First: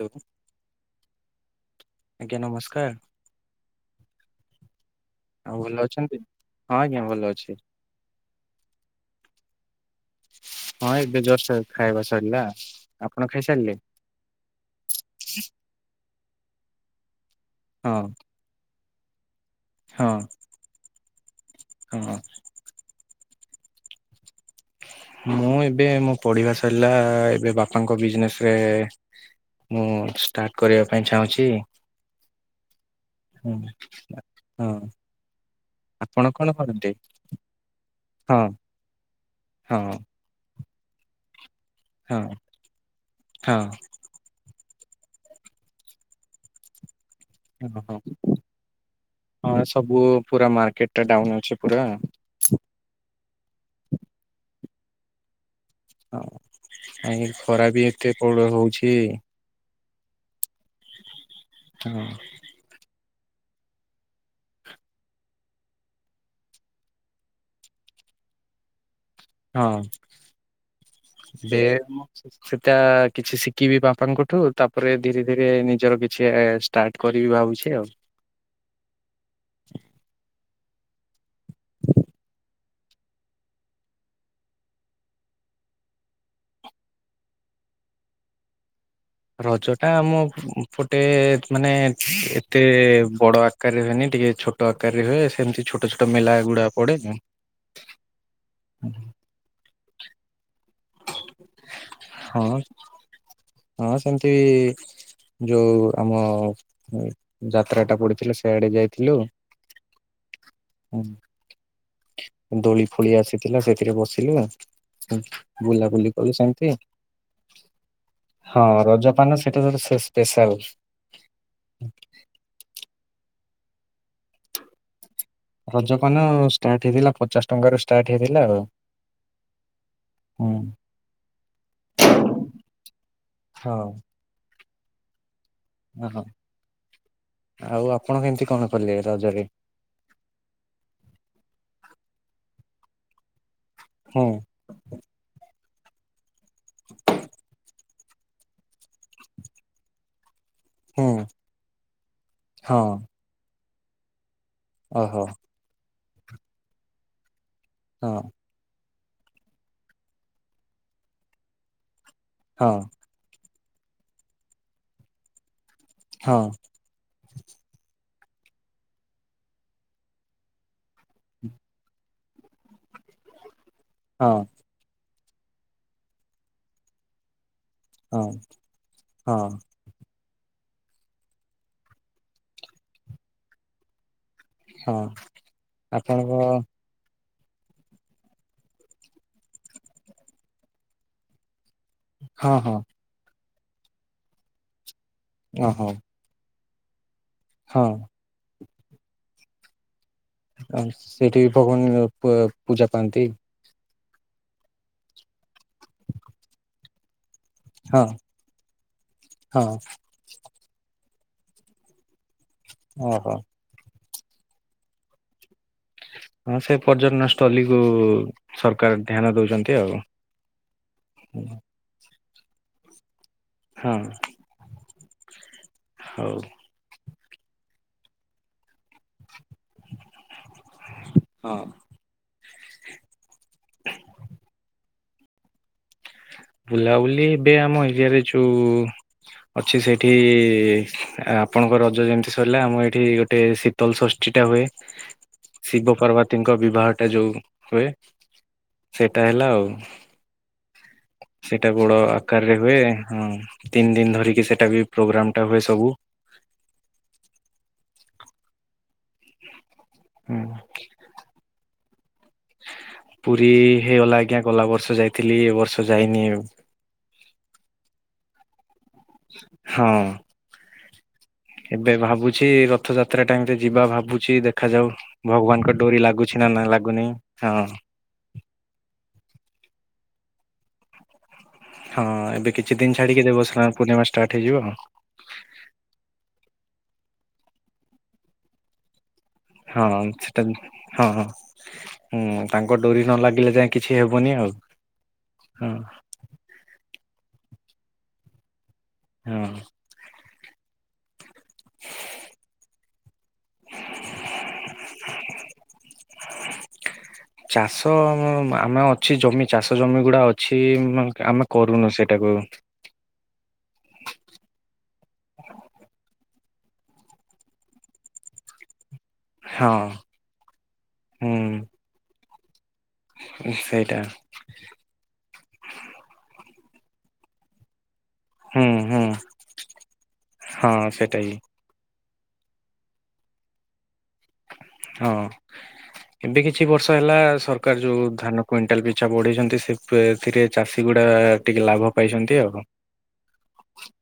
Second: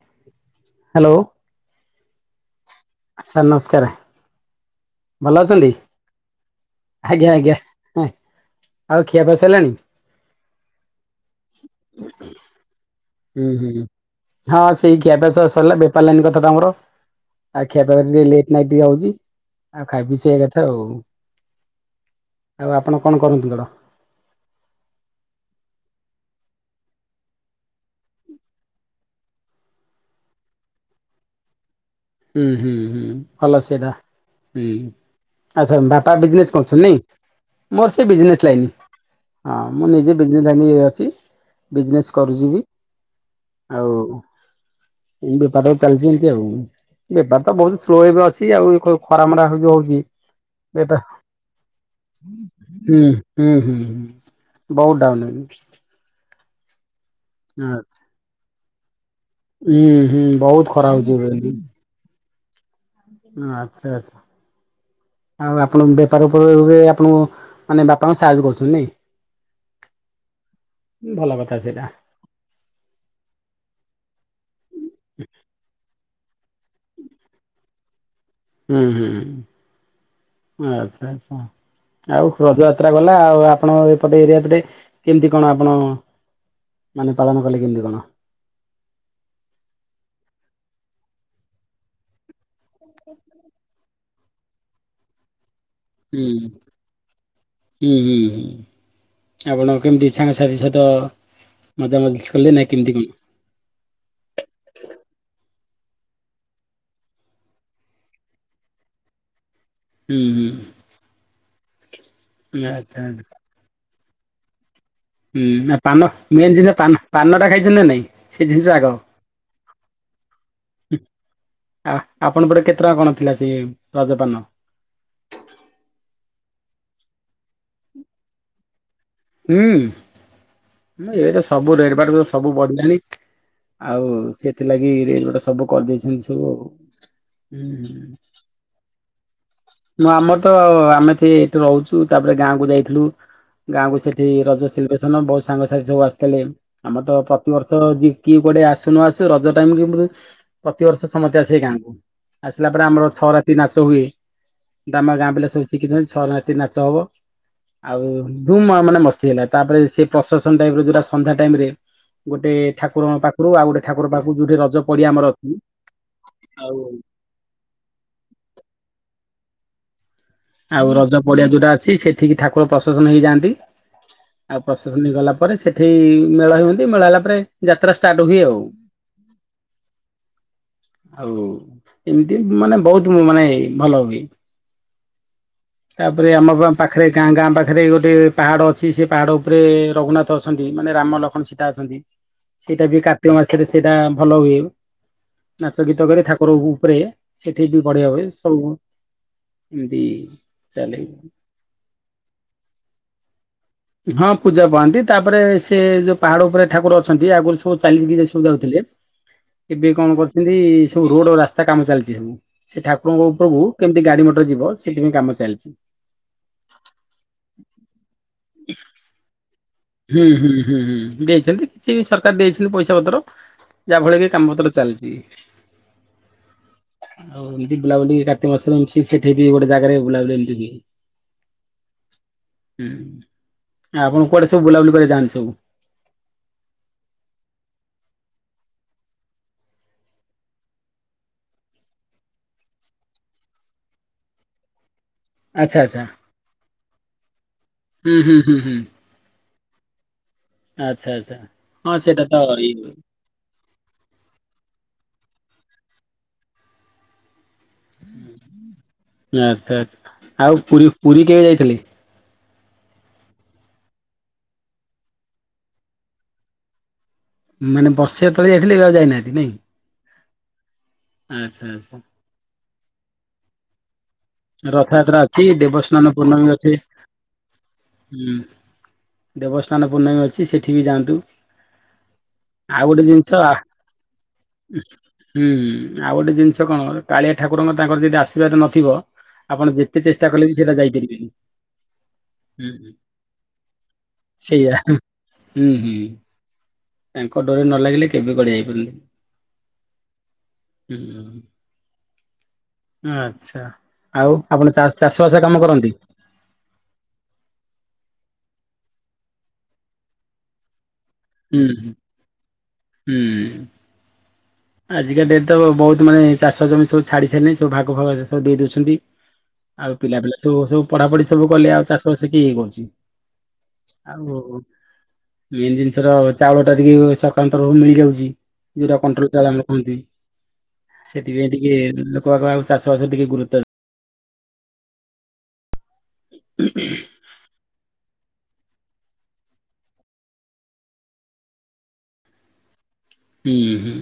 Hello hello. ଆଜଞା ନମକାର। Sir ନମସ୍କାର। ଭଲ ଅଛନ୍ତି? ହଁ ଭଲ ଆଜ୍ଞା ଅଛି ଆଜ୍ଞା। ଆଉ ଖିଆ ପସାରିଲାଣି? ହଁ ଏବେ ଯଷ୍ଟ ଖାଇବା ସରିଲା ଆପଣ ହୁଁ ହୁଁ ଖାଇସାରିଲେ? ହଁ ସେଇ ଖିଆପିଆ ସବୁ ସରିଲା ବେପାର ଲାଇନ କଥା ତମର? ଆଉ ଖ୍ଷ ହଁ ଟିକେ ଲେଟ୍ ନାଇଟ୍ ଟିକେ ହଉଛି। ଆଉ ହଁ ଖାଇବି ସେ କଥା ଆଉ ହଁ ଆଉ ଆପଣ କଣ କରନ୍ତିୁ କଟା ମୁଁ ଏବେ ମୁଁ ପଢିବା ସରିଲା ଏବେ ବାପାଙ୍କ ବିଜନେସ ରେ ମୁଁ ଷ୍ଟାର୍ଟ କରିବା ପାଇଁ ଚାହୁଁଛି। ହୁଁ ହୁଁ ହୁଁ ଭଲ ସେଇଟା ହୁଁ। ହଁ ଆଚଛା ବାପା ଆପଣ କଣ ବିଜନେସ କରନ୍ତି? କରୁଛନ୍ତିାଇଁ ମୋର ସେ ହଁ ବିଜନେସ ଲାଇନ। ହଁ ମୁଁ ନିଜେ ବିଜନେସ ଲାଇନରେ ଅଛି ବିଜନେସ୍ ହଁ କରୁଛିିବ ହଁ ଆଉ ଉଁ ବେପାର ଟାଲିଛି ଏମିତି ଆଉଁ ବେପାର ତ ବହୁତ ହଁ ସ୍ଲୋ ଏବେ ଅଛି ଆଉ ଖ ଖରା ମରା ହଁ ସବୁ ଯଉଛି ପୁରା ମାର୍କେଟ ବେ ଟା ତଃ ଡାଉନ ଅଛି ପୁରା ଉଁହ୍ ହୁଁ ହୁଁ ହୁଁ ବଉତ ଡାଉନ ହେଇଁ ହଁ କାଇଁ ଖରା ବି ଏତେ ପ୍ରଳ ହଉଛି ଉଁ ହୁଁ ବଉତ ଖରା ହେଉଚି ଏବେଇନ୍ତୁ ହଁ ଉଁ ଆଚ୍ଛା ଆଚ୍ ଆଉ ଆପଣଙ୍କ ବେପାରଉପଉଈବେ ଆପଣୁ ମାନେ ବାପାଙ୍କୁ ସାହାଯ୍ୟ କରୁଛନ୍ତି ନାଇଁ ହଁ। ଉଁ ଭଲ। କଥା ଦେ ସେଇଟା ମ [unintelligible] ତା କିଛି ଶିଖିବି ବାପାଙ୍କଠୁ ତାପରେ ଧୀରେ ଧୀରେ ନିଜର କି ଚେ ଏ ଏସ୍ ଷ୍ଟାର୍ଟ କରିବି ଭାବୁଛି ଆଉ ଉଁ ହୁଁ ଆଚ୍ଛା ଆଛା ଆଉ ଖଯା ତ୍ରା ଗଲା ଆଉ ଆପଣ ଏପଟେ ଏରିଆ ପଟେ କେମିତି କଣ ଆପଣ? ମାନେ ପାଳନ କଲେ କେମତି କଣ? ରଜ ଟା ଆମ ଫୁଟେ ମାନେ ତେଏ ବଡ ଆକାରରେ ହୁଏନି ଟିକେ ଛୋଟ ଆକାରରେ ହୁଏ ସେମିତି ଛୋ [unintelligible] ହୁଁ ହୁଁ ହୁଁ ଚା ଆପଣ କେମତି ସାଙ୍ଗସାଥି ସତଅ ହଁ ହଁ ସେମତି ଯୋଉ ଆମ ଉ ଯାତ୍ରାଟା ପଡିଥିଲା ସେଆଡେ ଯାଇଥିଲୁ। ଉଁ ହୁଁ ଦୋଳି ଆଚ୍ଛା ଫୋଳି ଆସିଥିଲା ସେଥିରେ ବସିଲ ନା ହୁଁ ନା ପାନ ବୁଲାବୁଲି କଲି ମେନ୍ ଜିନିଷ ସେମତି ପାନ ପାନଟା ଖାଇଛନ୍ତି ନା ନାଇଁ ସେ ଜିନିଷ ହଁ ଆଗ। ରଜପାନ ସେଟା ତ ଥସ ପେଶାଲପ୍ସ ଉଁହ ଆହ୍ ଆପଣ ପଟେ କେତେ ଟଙ୍କା କଣ ଥିଲା ସିଏ ରଜପାନ ରଜ ପାନଅ ଷ୍ଟାର୍ଟ ହେଇଥିଲା ପଚାଶ ଟଙ୍କାରୁ ଷ୍ଟାର୍ଟ ହେଇଥିଲା ଆଉ ଉଁ ହୁଁ। ମ ଇଡ଼େ ସବୁ ରେଡ୍ ବାଡ୍ ସବୁ ବଢିଲାଣି ହଁ ଆଉ ସେଥିଲାଗି ରେଜ୍ ବଟା ସବୁ ଓହୋ କରିଦେଇଛନ୍ତି ସବୁ ଆଉ ହୁଁ ଆଉ ହୁଁ ଆପଣ କେମିତି କଣ କଲେ ରଜରେ? ନୂଆମ ତ ଆମେ ଥେ ଏ ରହୁଛୁ ତାପରେ ଗାଁ କୁ ଯାଇ ଥ୍ଲୁ ଗାଁ କୁ ସେଥି ହୁଁ ରଜସ୍ ଝଉ ଆସଥିଲେ ଆମର ତ ପ୍ରତିବର୍ଷ ଜି କିଏ କୁଆଡ଼େ ଆସୁ ନଆସୁ ରଜ ଟାଇମଇବୃ ହୁଁ ପ୍ରତିିବର୍ଷ ସମସ୍ତେ ଆସେ ଗାଁକୁ ଆସିଲା ହଁ ପରେ ଆମର ଛଅ ରାତି ନାଚ ହୁଏ ଦାମା ଓହୋ ଗାଁ ପିଲା ସବୁ ଶିଖିଥାନ୍ତି ଛଅ ନାତି ନାଚ ହବ ଆଉ ହଁ ଦୁମ୍ ମାଓମାନେ ମସ୍ ହେଇଲା ତାପରେ ସେ ପ୍ରଶେସନ୍ ଟାଇପରୋ ଯଟା ସନ୍ଧ୍ୟା ଟାଇମ ରେ ଗୋଟେ ହଁ ଠାକୁରଙ୍କ ପାଖ ପୃ ଆଉ ଗୋଟେ ଠାକୁର ପାଖୁ ଯୋଉଠି ରଜ ପଡିଆ ଆମର ଅଛି ହଁ ଆଉ ଆଉ ରଜ ପଡିଆ ଯୋଉଟା ଅଛି ସେଥିକି ଠାକୁର ପ୍ରଶେସନ ହେଇଯାଆନ୍ତି ହଁ ଆଉ ପ୍ରଶେସନି ଗଲା ପରେ ସେଠେଇ ମେଳା ହୁଅନ୍ତି ମେଳ ହେଲା ପରେ ଯାତ୍ରା ଷ୍ଟାର୍ଟ ହଁ ହୁଏ ଆଉ ହଁ ଆଉ ଏମିତି ମାନେ ବହୁତ ମୁଁ ମାନେ ଭଲ ହୁଏ ହଁ ତାପରେ ଆପଣଙ୍କ ଆମବଂ ପାଖ୍ ରେ ଗାଁ ଗାଁ ପାଖ୍ ରେ ଗୋଟେ ପାହାଡ ଅଛି ସେ ପାହାଡ଼ ଉପ୍ ରେ ରଘୁନାଥ ଅଛନ୍ତି ମାନେ ରାମ ଲକ୍ଷଣ ଶୀ ତା ଅଛନ୍ତି ହଁ ହଁ ସେଇଟା ବି କାର୍ତ୍ତିକ ମାସରେ ସେଇଟା ଭଲ ହୁଏ ଚା ନାଚ ଓହୋ ଗୀତ କରେ ଠାକୁରକୁ ଉପ୍ ରେ ସେଠି ବି ହଁ ବଢିଆ ହୁଏ ସଉଁ ଇମ୍ଦି ଆସ୍ ସେଠି [unintelligible] ପ୍ ପୂଜା ପାଆନ୍ତି ହଁ ପୂଜା ପାଆନ୍ତି ତାପରେ ସେ ଯ ପାହାଡ ଉପରେ ଠାକୁର ଅଛନ୍ ଯେ ଆଗୁରୁ ସବୁ ହଁ ଚାଲିକି ଯେସବୁ ଯାଉଥିଲେ ହଁ ଏବେ କଣ କରିଛନ୍ତି ସଉ ରୋଡ ଆ ରାସ୍ତା କାମ ଚାଲିଛି ସଉ ସେ ଠାକୁରଙ୍କ ଓହୋ ଉପକୁ କେମିତି ଗାଡି ମଟର ଯିବ ସେଥିପାଇଁ କାମ ଚାଲିଛି ହଁ ସେ ପର୍ଯ୍ୟନ ସ୍ଥଲୀକୁୁ ସରକାର ଧ୍ୟାନ ଦଉଛନ୍ତି ଆଉ ହୁଁ ହୁଁ ହୁଁ ହୁଁ ଦେଇଛନ୍ତି, କିଛି ବି ସରକାର ଦେଇଛନ୍ତି, ପଇସା ପତ୍ର ହଁ ଯାହା ଫଳରେ କି କାମ ପତ୍ର ଚାଲି ଉଁ। ହଉ। ଆଉ ଏମତି ବୁଲାବୁଲି କାର୍ତ୍ତିକ ମାସ ସେ ସେଥିରେ ବି ଗୋଟେ ଜାଗାରେ ବୁଲାବୁଲି ଏମତି ହୁଏ। ହଁ [inaudible] ହୁଁ ଆପଣ କୁଆଡେ ସବୁ ବୁଲାବୁଲି କରିଯାଆନ୍ତି ସବୁ। ବୁଲାବୁଲି ଏବେ ଆମ ଏରିଆରେ ଯଉ ଅଛି ସେଇଠି ଆପଣଙ୍କ ରଜ ଯେମିତି ସରିଲା। ଆମ ଏଇଠି ଗୋଟେ ଶୀତଲ ଷଷ୍ଠୀ। ସେଟା ହୁଏ। ଆଚ୍ଛା ଶିବ ଆଚ୍ଛା ପାର୍ବତୀଙ୍କ ବିବାହ ଟା ଯୋଉ ହୁଏ, ହୁଁ ହୁଁ ହୁଁ ହୁଁ ସେଇଟା ହେଲା ଆଉ। [inaudible] ଆଚ୍ଛା ଆଚ୍ଛା ସେଇଟା ବଡ ହଁ ସେଇଟା ତ ଆକାରରେ ହୁଏ! ଇଏ ହଁ ତିନି ଦିନ ଧରିକି ସେଟା ବି ପ୍ରୋଗ୍ରାମ ଟା ହୁଏ ସବୁ। [inaudible] ଆଚ୍ଛା ଆଛା ହୁଁ ଆଉ ପୁ ପୁରୀ କେବେ ଯାଇଥିଲେ। ପୁରୀ ହେଇଗଲା ଆଜ୍ଞା ଗଲା ବର୍ଷ ଯାଇଥିଲି। ଏ ବର୍ଷ ଯାଇନି। ମାନେ ବର୍ଷେ ତଳେ ଯାଇଥିଲେ! ଏବେ ଆଉ ଯାଇନାହାନ୍ତି ନାଇଁ। ହଁ। ଆଚ୍ଛା ଏବେ ଆଚ୍ଛା ଭାବୁଛି, ରଥଯାତ୍ରା ଟାଇମ୍ ରେ ଯିବା ଭାବୁ ଛି, ଦେଖାଯାଉ ରଥଯାତ୍ରା ଅଛି ଭଗବାନଙ୍କ ଡୋରି ଦେବସ୍ନାନ ଲାଗୁଛି ପୂର୍ଣ୍ଣମୀ ନା ନାଁ ଅଛି। ଲାଗୁନି ହଁ। ଦେବସ୍ଥାନ ପୂର୍ଣ୍ଣମୀ ଅଛି ସେଠି ବି ଯାଆନ୍ତୁ। ହଁ ଏବେ କିଛି ଆଉ ଦିନ ଗୋଟେ ଛାଡିକି ଜିନିଷ ଆ ଦେବସ୍ନାନ ପୂର୍ଣ୍ଣିମା ଷ୍ଟାର୍ଟ ହେଇଯିବ ଆଉ। ହୁଁ ହୁଁ ଆଉ ଗୋଟେ ଜିନିଷ କଣ, କାଳିଆ ଠାକୁରଙ୍କ ତାଙ୍କର ଯଦି ଆଶୀର୍ବାଦ ନଥିବ ଆପଣ ହଁ ଯେତେ ଚେଷ୍ଟା ସେଟା କଲେ ବି ସେଇଟା ହଁ। ଯାଇପାରିବେନି। ହୁଁ ତାଙ୍କ ଡୋରି ନ ଲାଗିଲେ ଯାଏ କିଛି ହେବନି ଆଉ। ସେଇଆ ହୁଁ ହଁ ହୁଁ ତାଙ୍କ ଡୋରି ନ ଲାଗିଲେ କେବେ କୁଆଡ଼େ ଯାଇପାରିବନି। ହଁ। ଉଁ, ହୁଁ। [inaudible] ଅ, ଆଚ୍ଛା ଆଉ ଆପଣ ଚା ଚାଷ ବାସ କାମ କରନ୍ତି? ଚାଷ ଆମେ ଅଛି, ଜମି ଚାଷ ଜମି ଗୁଡା ଅଛି। ଉମ୍ ଆମେ ହୁଁ ହୁଁ। କରୁନୁ ସେଟାକୁ। ହୁଁ ଆଜିକା ଡେଟ୍ ତ ବହୁତ ମାନେ ଚାଷ ଜମି ସବୁ ଛାଡ଼ି ସାରିଲେଣି! ସବୁ ଭାଗ ଫାଗ ଏ ସବୁ ଦେଇ ଦେଉଛନ୍ତି। ହଁ ଆଉ ପିଲା ପିଲା ସବୁ ସବୁ ପଢାପଢି ହୁଁ ସବୁ କଲେ। ଆଉ ଚାଷ ବାସ କିଏ ଇଏ କରୁ ଚି, ସେଇଟା ଆଉ ମେନ୍ ଜିନିଷ ର ଚାଉଳ ଟା ଟିକେ ସରକାରଙ୍କ ତରଫରୁ ମିଳିଯାଉଚି। ହୁଁ ଯୋଉଟା ହୁଁ କୋଣ୍ଟ୍ରଲ [unintelligible] ହଁ ସେଇଟା ହିଁ ସେଥିପାଇଁ ଟିକେ ଲୋକବାକ ଆଉ ଚାଷବାସରେ ଟିକେ ଗୁରୁତର ହଁ ଏବେ କିଛି ବର୍ଷ ହେଲା ସରକାର ଯୋଉ ଧାନ କୁଇଣ୍ଟାଲ ପିଛା ବଢେଇଛନ୍ତି। ସେ ପେ ଏଥିରେ ଚାଷୀ ଗୁଡା ଟିକେ ଲାଭ ପାଇଛନ୍ତି ଆଉ କଣ। ହୁଁ, ହୁଁ।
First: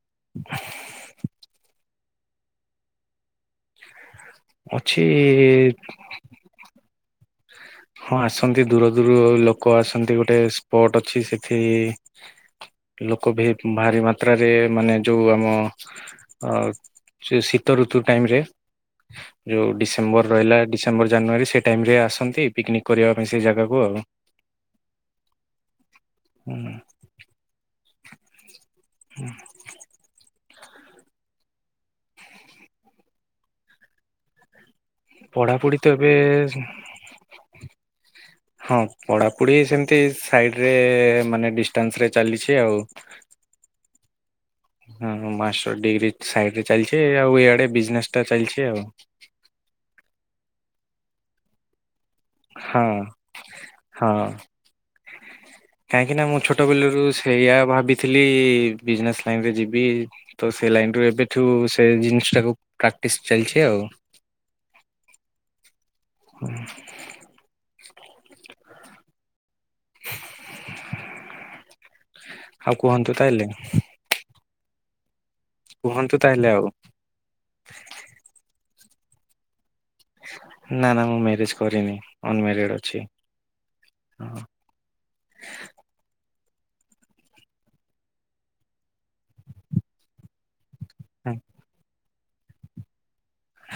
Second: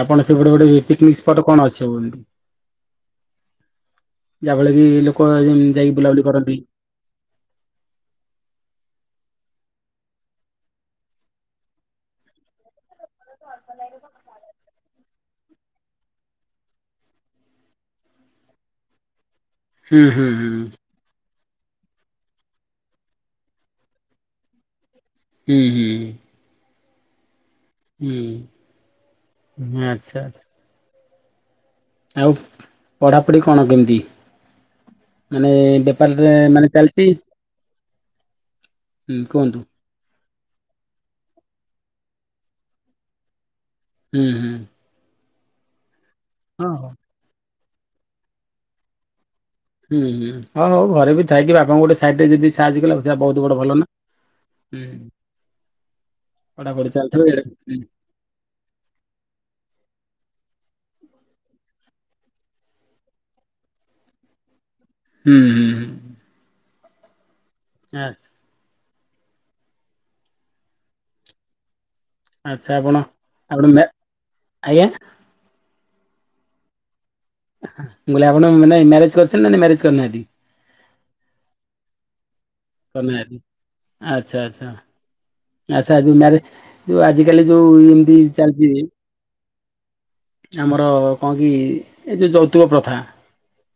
ଆପଣ ସେପଟେ ଗୋଟେ ପିକନିକ୍ ସ୍ପଟ୍ କଣ ଅଛି, ସବୁ ଏମିତି? ଯାହା ଫଳରେ ଅଛି କି ଲୋକ ଯାଇକି ବୁଲାବୁଲି କରନ୍ତି। [inaudible] ହଁ ଆସନ୍ତି, ଦୂର ଦୂରରୁ ଲୋକ ଆସନ୍ତି। ଗୋଟେ ସ୍ପଟ୍ ଅଛି ସେଠି ଲୋକ ବି ଭାରି ମାତ୍ରାରେ ମାନେ ଯୋଉ ଆମ ଅ, ସେ ଶୀତ ଋତୁ ଟାଇମ୍ ରେ ଯୋଉ ହୁଁ ଡିସେମ୍ବର ହୁଁ ହୁଁ ରହିଲା ଡିସେମ୍ବର, ଜାନୁଆରୀ ସେ ଟାଇମ୍ ରେ ଆସ ସନ୍ତି, ପିକନିକ କରିବା ପାଇଁ ସେ ଜାଗାକୁ ଆଉ। ହୁଁ, ହୁଁ। ହୁଁ। ହୁଁ, ଆଚ୍ଛା ଆଚ୍ଛା। ଆଉ ପଢାପଢି କଣ କେମିତି? ମାନେ ପଢାପଢି ତ ଏବେ ବେପାରରେ ମାନେ ଚାଲିଚି। ହଁ ପଢାପଢି ସେମତି ସାଇଡ୍ ରେ ମାନେ ଡିଷ୍ଟାନ୍ସ ରେ ଚାଲିଛି ଆଉ। ହୁଁ, ହୁଁ। ହଁ ମାଷ୍ଟର ଡିଗ୍ରୀ ସାଇଡ୍ ରେ ହଁ ହଁ। ଚାଲିଛି। ଆଉ ଇଆଡେ ବିଜନେସ୍ ଟା ଚାଲିଛି ଆଉ। ହୁଁ, ହୁଁ ହଉ, ହଉ ଘରେ ବି ଥାଇକି ବାପାଙ୍କୁ ଗୋଟେ ସାଇଟି ରେ ଯଦି ହଁ ସାହାଯ୍ୟ କଲସେଟା ବହୁତ ବଡ ଭଲ ହଁ। ନା। କାହିଁକି ନା ମୁଁ ଛୋଟ ପଢାପଢି ବେଲରୁ ଚାଲିଥିବ ଇଆଡେ ସେଇୟା ହୁଁ ଭାବିଥିଲି, ବିଜନେସ୍ ଲାଇନ୍ ରେ ଯିବି ତ ସେ ସେ ଲାଇନ୍ ରୁ ଏବେଠୁ ସେ ଜିନିଷ ଟାକୁ ପ୍ରାକ୍ଟିସ୍ ଚାଲିଛି ଆଉ। ହୁଁ, ହୁଁ, ହୁଁ। ଆଚ୍ଛା। ଆଚ୍ଛା ଆଉ ଆପଣ କୁହନ୍ତୁ ତାହେଲେ ଆପଣ ମେ, ଆଜ୍ଞା? କୁହନ୍ତୁ ତାହେଲେ ଆଉ। ମୁଁ କହିଲି ଆପଣ ନାଇଁ ମ୍ୟାରେଜ୍ କରିଛନ୍ତି ନାଇଁ ମ୍ୟାରେଜ୍ କରିନାହାନ୍ତି? ନା ନା ମୁଁ ମ୍ୟାରେଜ୍ କରିନି ଅନମ୍ୟାରେଡ଼୍ ଅଛି। କରିନାହାନ୍ତି ଆଚ୍ଛା ଆଚ୍ଛା ଆଚ୍ଛା ଯୋଉ ମ୍ୟାରେ, ଯୋଉ ଆଜି କାଲି ଯୋଉ ଏମତି ଚାଲିଚି [inaudible] ଆମର କଣ କି ଏ ଯୋଉ ଯୌତୁକ ପ୍ରଥା।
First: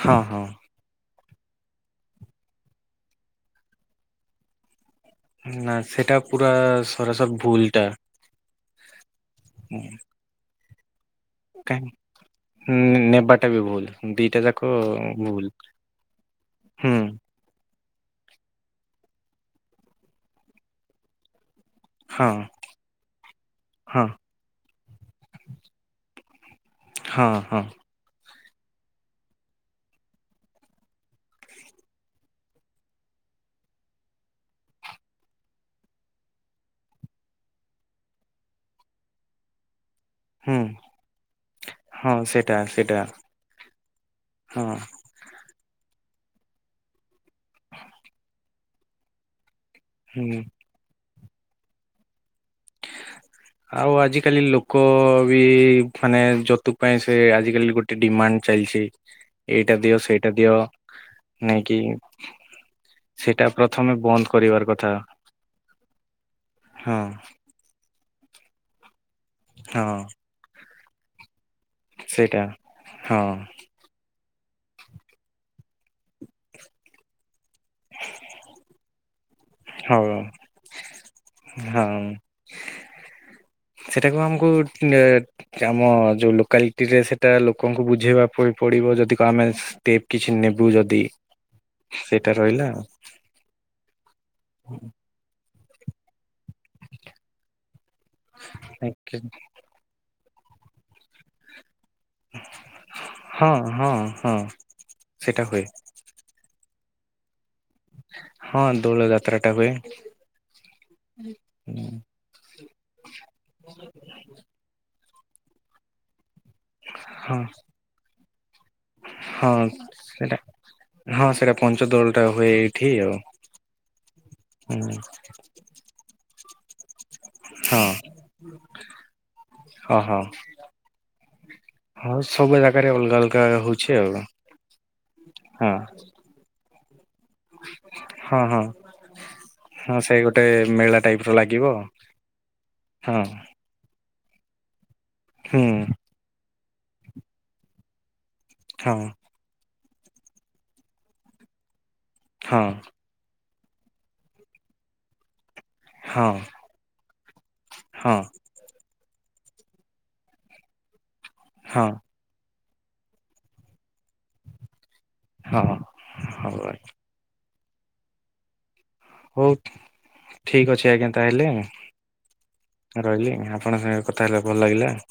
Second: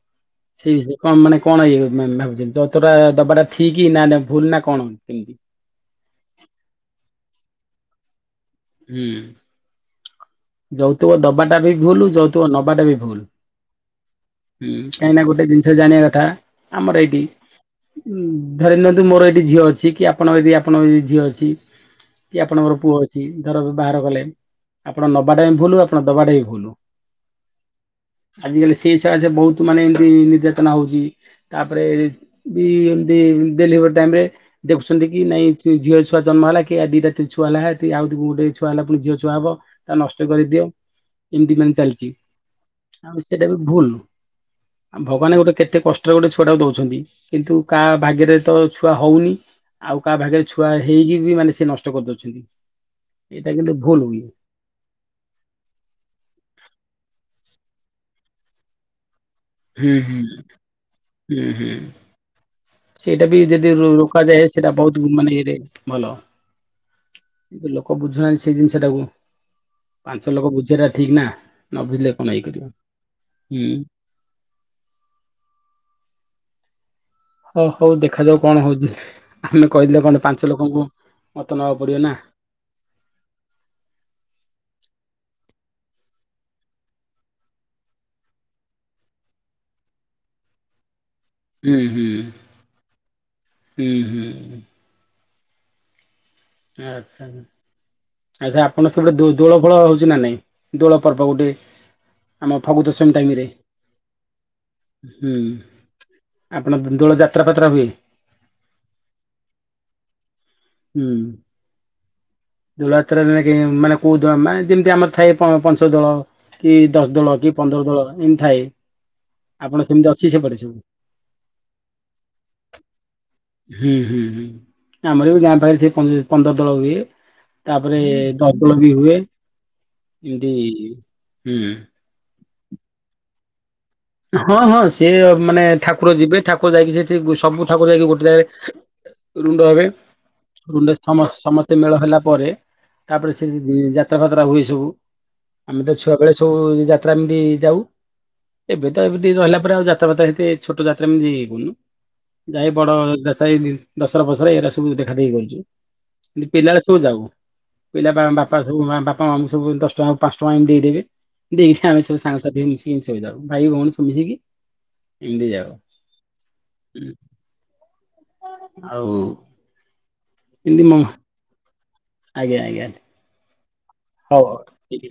ହଁ, ହଁ। ସେଇ ବିଷୟରେ କଣ? ମାନେ କଣ? ଇଏ ଭାବିଚନ୍ତି ଯୌତୁକ ଦବା ଟା ଠିକ ନା ନା ଭୁଲ ନା କଣ? କେମିତି? ନା ସେଟା ପୁରା ସରସ ଭୁଲ ଟା। ହୁଁ। ଓ ହୋ। ଯୋଉ ତୁକ ଦବାଟା ବି ଭୁଲ। ଯୗତୁକ ନବାଟା ବି ଭୁଲ। ନେବାଟା ବି ଭୁଲ ଦିଟା ଯାକ ହୁଁ କାହିଁନା ଭୁଲ ଗୋଟେ ଜିନିଷ ଜାଣିବା କଥାଟା ଆମର ହୁଁ। ଏଇଠି। ଉଁ ଧରି ନିଅନ୍ତୁ ମୋର ଏଇଠି ଝିଅ ଅଛି କି ଆପଣଙ୍କର ଏଠି ଆପଣଙ୍କ ଏ ଝିଅ ଅଛି। ହଁ କି ଆପଣଙ୍କର ପୁଅ ଅଛି ଧର ବାହାଘର ହଁ କଲେ ଆପଣ ନବାଟା ବି ଭୁଲ୍ ଆପଣ ଦବାଟାଵି ଭୁଲ୍ ହଁ ହଁ ଆଜ କାଲି ସେଇ ସାଶେ ବହୁତ ମାନେ ଏମତି ନିର୍ଯାତନା ହଉଛି। ତାପରେ ବି ଏମତି ଡେଲିଭରି ଟାଇମ ରେ ଦେଖୁଛନ୍ତି କି ନାଇଁ ଝିଅ ଛୁଆ ଜନ୍ମ ଜନ୍ମ ହେଲା କି ଦିଟା ଛୁଆ ହେଲା ଆଉ ଗୋଟ ଛୁଆ ହେଲା ପୁଣି ଝିଅ ଛୁଆ ହବ। ତା ନଷ୍ଟ ହୁଁ କରିଦିଅ ଏମିତି ମାନେ ଚାଲିଛି। ହଁ ସେଇଟା ସେଇଟା ଆଉ ସେଟା ବି ଭୁଲ, ହଁ ଆଉ ଭଗବାନ ଗୋଟେ କେତେ ଏତେ କଷ୍ଟରେ ଗୋଟେ ଛୁଆଟାକୁ ଦଉଛନ୍ତି, କିନ୍ତୁ କାହା ଭାଗ୍ୟରେ ତ ଛୁଆ ହଉନି। ଆଉ କାହା ହୁଁ। ଭାଗରେ ଛୁଆ ହେଇକି ବି ମାନେ ସେ ନଷ୍ଟ କରିଦଉଛନ୍ତି। ଏଇଟା କିନ୍ତୁ ଆଉ ଭୁଲ ହୁଏ। ଆଜିକାଲି ଲୋକ ବି ମାନେ ଯତୁ ପାଇଁ ସେ ଆଜିକାଲି ଗୋଟେ ଡିମାଣ୍ଡ ଚାଲିଛି। ଏଇଟା ହୁଁ ଦିଅ ହୁଁ ସେଇଟା ଦିଅ ହୁଁ ହୁଁ ନେଇକି ସେଇଟା ବି ଯଦି ରୋକାଯାଏ, ସେଇଟା କଥା ବହୁତ ମାନେ ଇରେ ଭଲ। ହଁ ଏଇ ଲୋକ ବୁଝୁ ବୁୁଝୁନାହାନ୍ତି ସେଇ ଜିନିଷଟାକୁ, ହଁ ପାଞ୍ଚ ଲୋକ ବୁଝିବାଟା ଠିକ ନା। ନ ବୁଝିଲେ କଣ ସେଇଟା ହେଇ ପାରିବା ହଁ ହୁଁ। ହଁ ହଉ ଦେଖାଯାଉ କଣ ହଉଛି, ଆମେ ହଉ କହିଦେଲେ କଣ ପାଞ୍ଚ ଲୋକଙ୍କୁ ମତେ ନେବାକୁ ହଁ ପଡିବ ନା। [inaudible] ସେଟାକୁ ଆମକୁ ଆମ ଯୋଉ ଲୋକାଲିଟି ରେ ସେଟା ଲୋକଙ୍କୁ ବୁଝେଇବା ପରେ। ପଡ଼ିବ ଯଦି କ ଆମେ ଷ୍ଚେପ୍ କିଛି ନେବୁ ଯଦି। ହୁଁ ସେଇଟା ରହିଲା ହୁଁ ଆଚ୍ଛା ଆଚ୍ଛା ଆପଣଙ୍କ ସେ ପଟେ ଦୋଳ ଫୋଳ ହଉଛି ନା ନାଇଁ। ଦୋଳପର୍ବ ଗୋଟେ ଆମ ଫଗୁ ଦଶମୀ ଟାଇମରେ ହଁ ହଁ ହଁ ହୁଁ ସେଇଟା ହୁଏ ଆ ଦୋଳ ଯାତ ହଁ ଦୋଳ ଯାତ୍ରା ଟା ହୁଏ ହୁଁ ଦୋଳାତ୍ରା ମାନେ କୋହୁ ମାନେ ଯେମିତି ଆମର ଥାଏ ପାଞ୍ଚ ଦଳ କି ଦଶ ଦଳ ହଁ କି ପନ୍ଦର ଦଳ ଏମିତି ଥାଏ ହଁ ଆପଣ ସେମିତି ଅଛି ସେଟା ସେପଟେ ସବୁ? ହଁ ସେଟା ପଞ୍ଚଦୋଳ ଟା ହୁଏ ଏଇଠି ଆଉ ହୁଁ ହୁଁ ହୁଁ ଆମର ଏ ବି ଗାଁ ପାଖରେ ସେ ପନ୍ଦର ଦଳ ହୁଏ ହଁ ତାପରେ ଦଶଳ ବି ହୁଏ ହଁ ହଁ ଏମତି ହୁଁ ଅଲଗାଲଗା ହଉ ହଁ ହଁ ସିଏ ମାନେ ଠାକୁର ଯିବେ ଠାକୁର ଯାଇକି ସେ ସେ ସବୁ ଠାକୁର ଯାଇକି ଗୋଟେ ହଁ ଜାଗାରେ ହଁ ରୁଣ୍ଡ ହେବେ ହଁ ସେଇ ଗୋଟେ ରୁଣ୍ଡ ମେଳା ଟାଇପ ସମ ର ଲାଗିବ ସମସ୍ତେ ମେଳ ହେଲା ପରେ ହଁ ତାପରେ ସେ ଯାତ୍ରା ଫାତ୍ରା ହୁଏ ସବୁ ହୁଁ ଆମେ ତ ଛୁଆ ବେଳେ ସବୁ ଯାତ୍ରା ଏମିତି ଯାଉ ଏବେ ହଁ। ତ ଏମିତି ରହିଲା ପରେ ଆଉ ଯାତ୍ରାବାତା ହେତେ ଛୋଟ ଯାତ୍ରା ଏମତି ହୋଇନି ହଁ ଯାଇ ବଡଯାତ୍ରା ସେଇ ଦଶରା ବସରା ଏଇରା ସବୁ ଦେଖାଦେଖି କରୁଛୁ ହଁ କିନ୍ତୁ ପିଲା ବେଳେ ସବୁ ଯାଉ ପିଲା ହଁ ବାପା ସବୁ ବାପା ମାଙ୍କୁ ସବୁ ଦଶ ଟଙ୍କା ପାଂଶ ଟଙ୍କା ସବୁ ଏମିତି ଦେଇଦେବେ ଦେଇ ହଁ ଆମେ ସବୁ ସାଙ୍ଗସାଥି ମିଶିମୁ ସା ଭାଇ ଭଉଣୀ ସବୁ ମିଶିକି। ହଡି ଯଅ ହଁ ହଉ [unintelligible] ଆଉ ହଉ ଠିକ୍ ଏମିତି ଅଛି ମ ଆଜ୍ଞା ତାହେଲେ ଆଜ୍ଞା ଆଜ୍ଞା ରହିଲି ଆପଣଙ୍କ ସାଙ୍ଗେ କଥା ହେଲେ ହଉ ଭଲ ହଉ ଲାଗିଲା ଠିକ୍ ଅଛି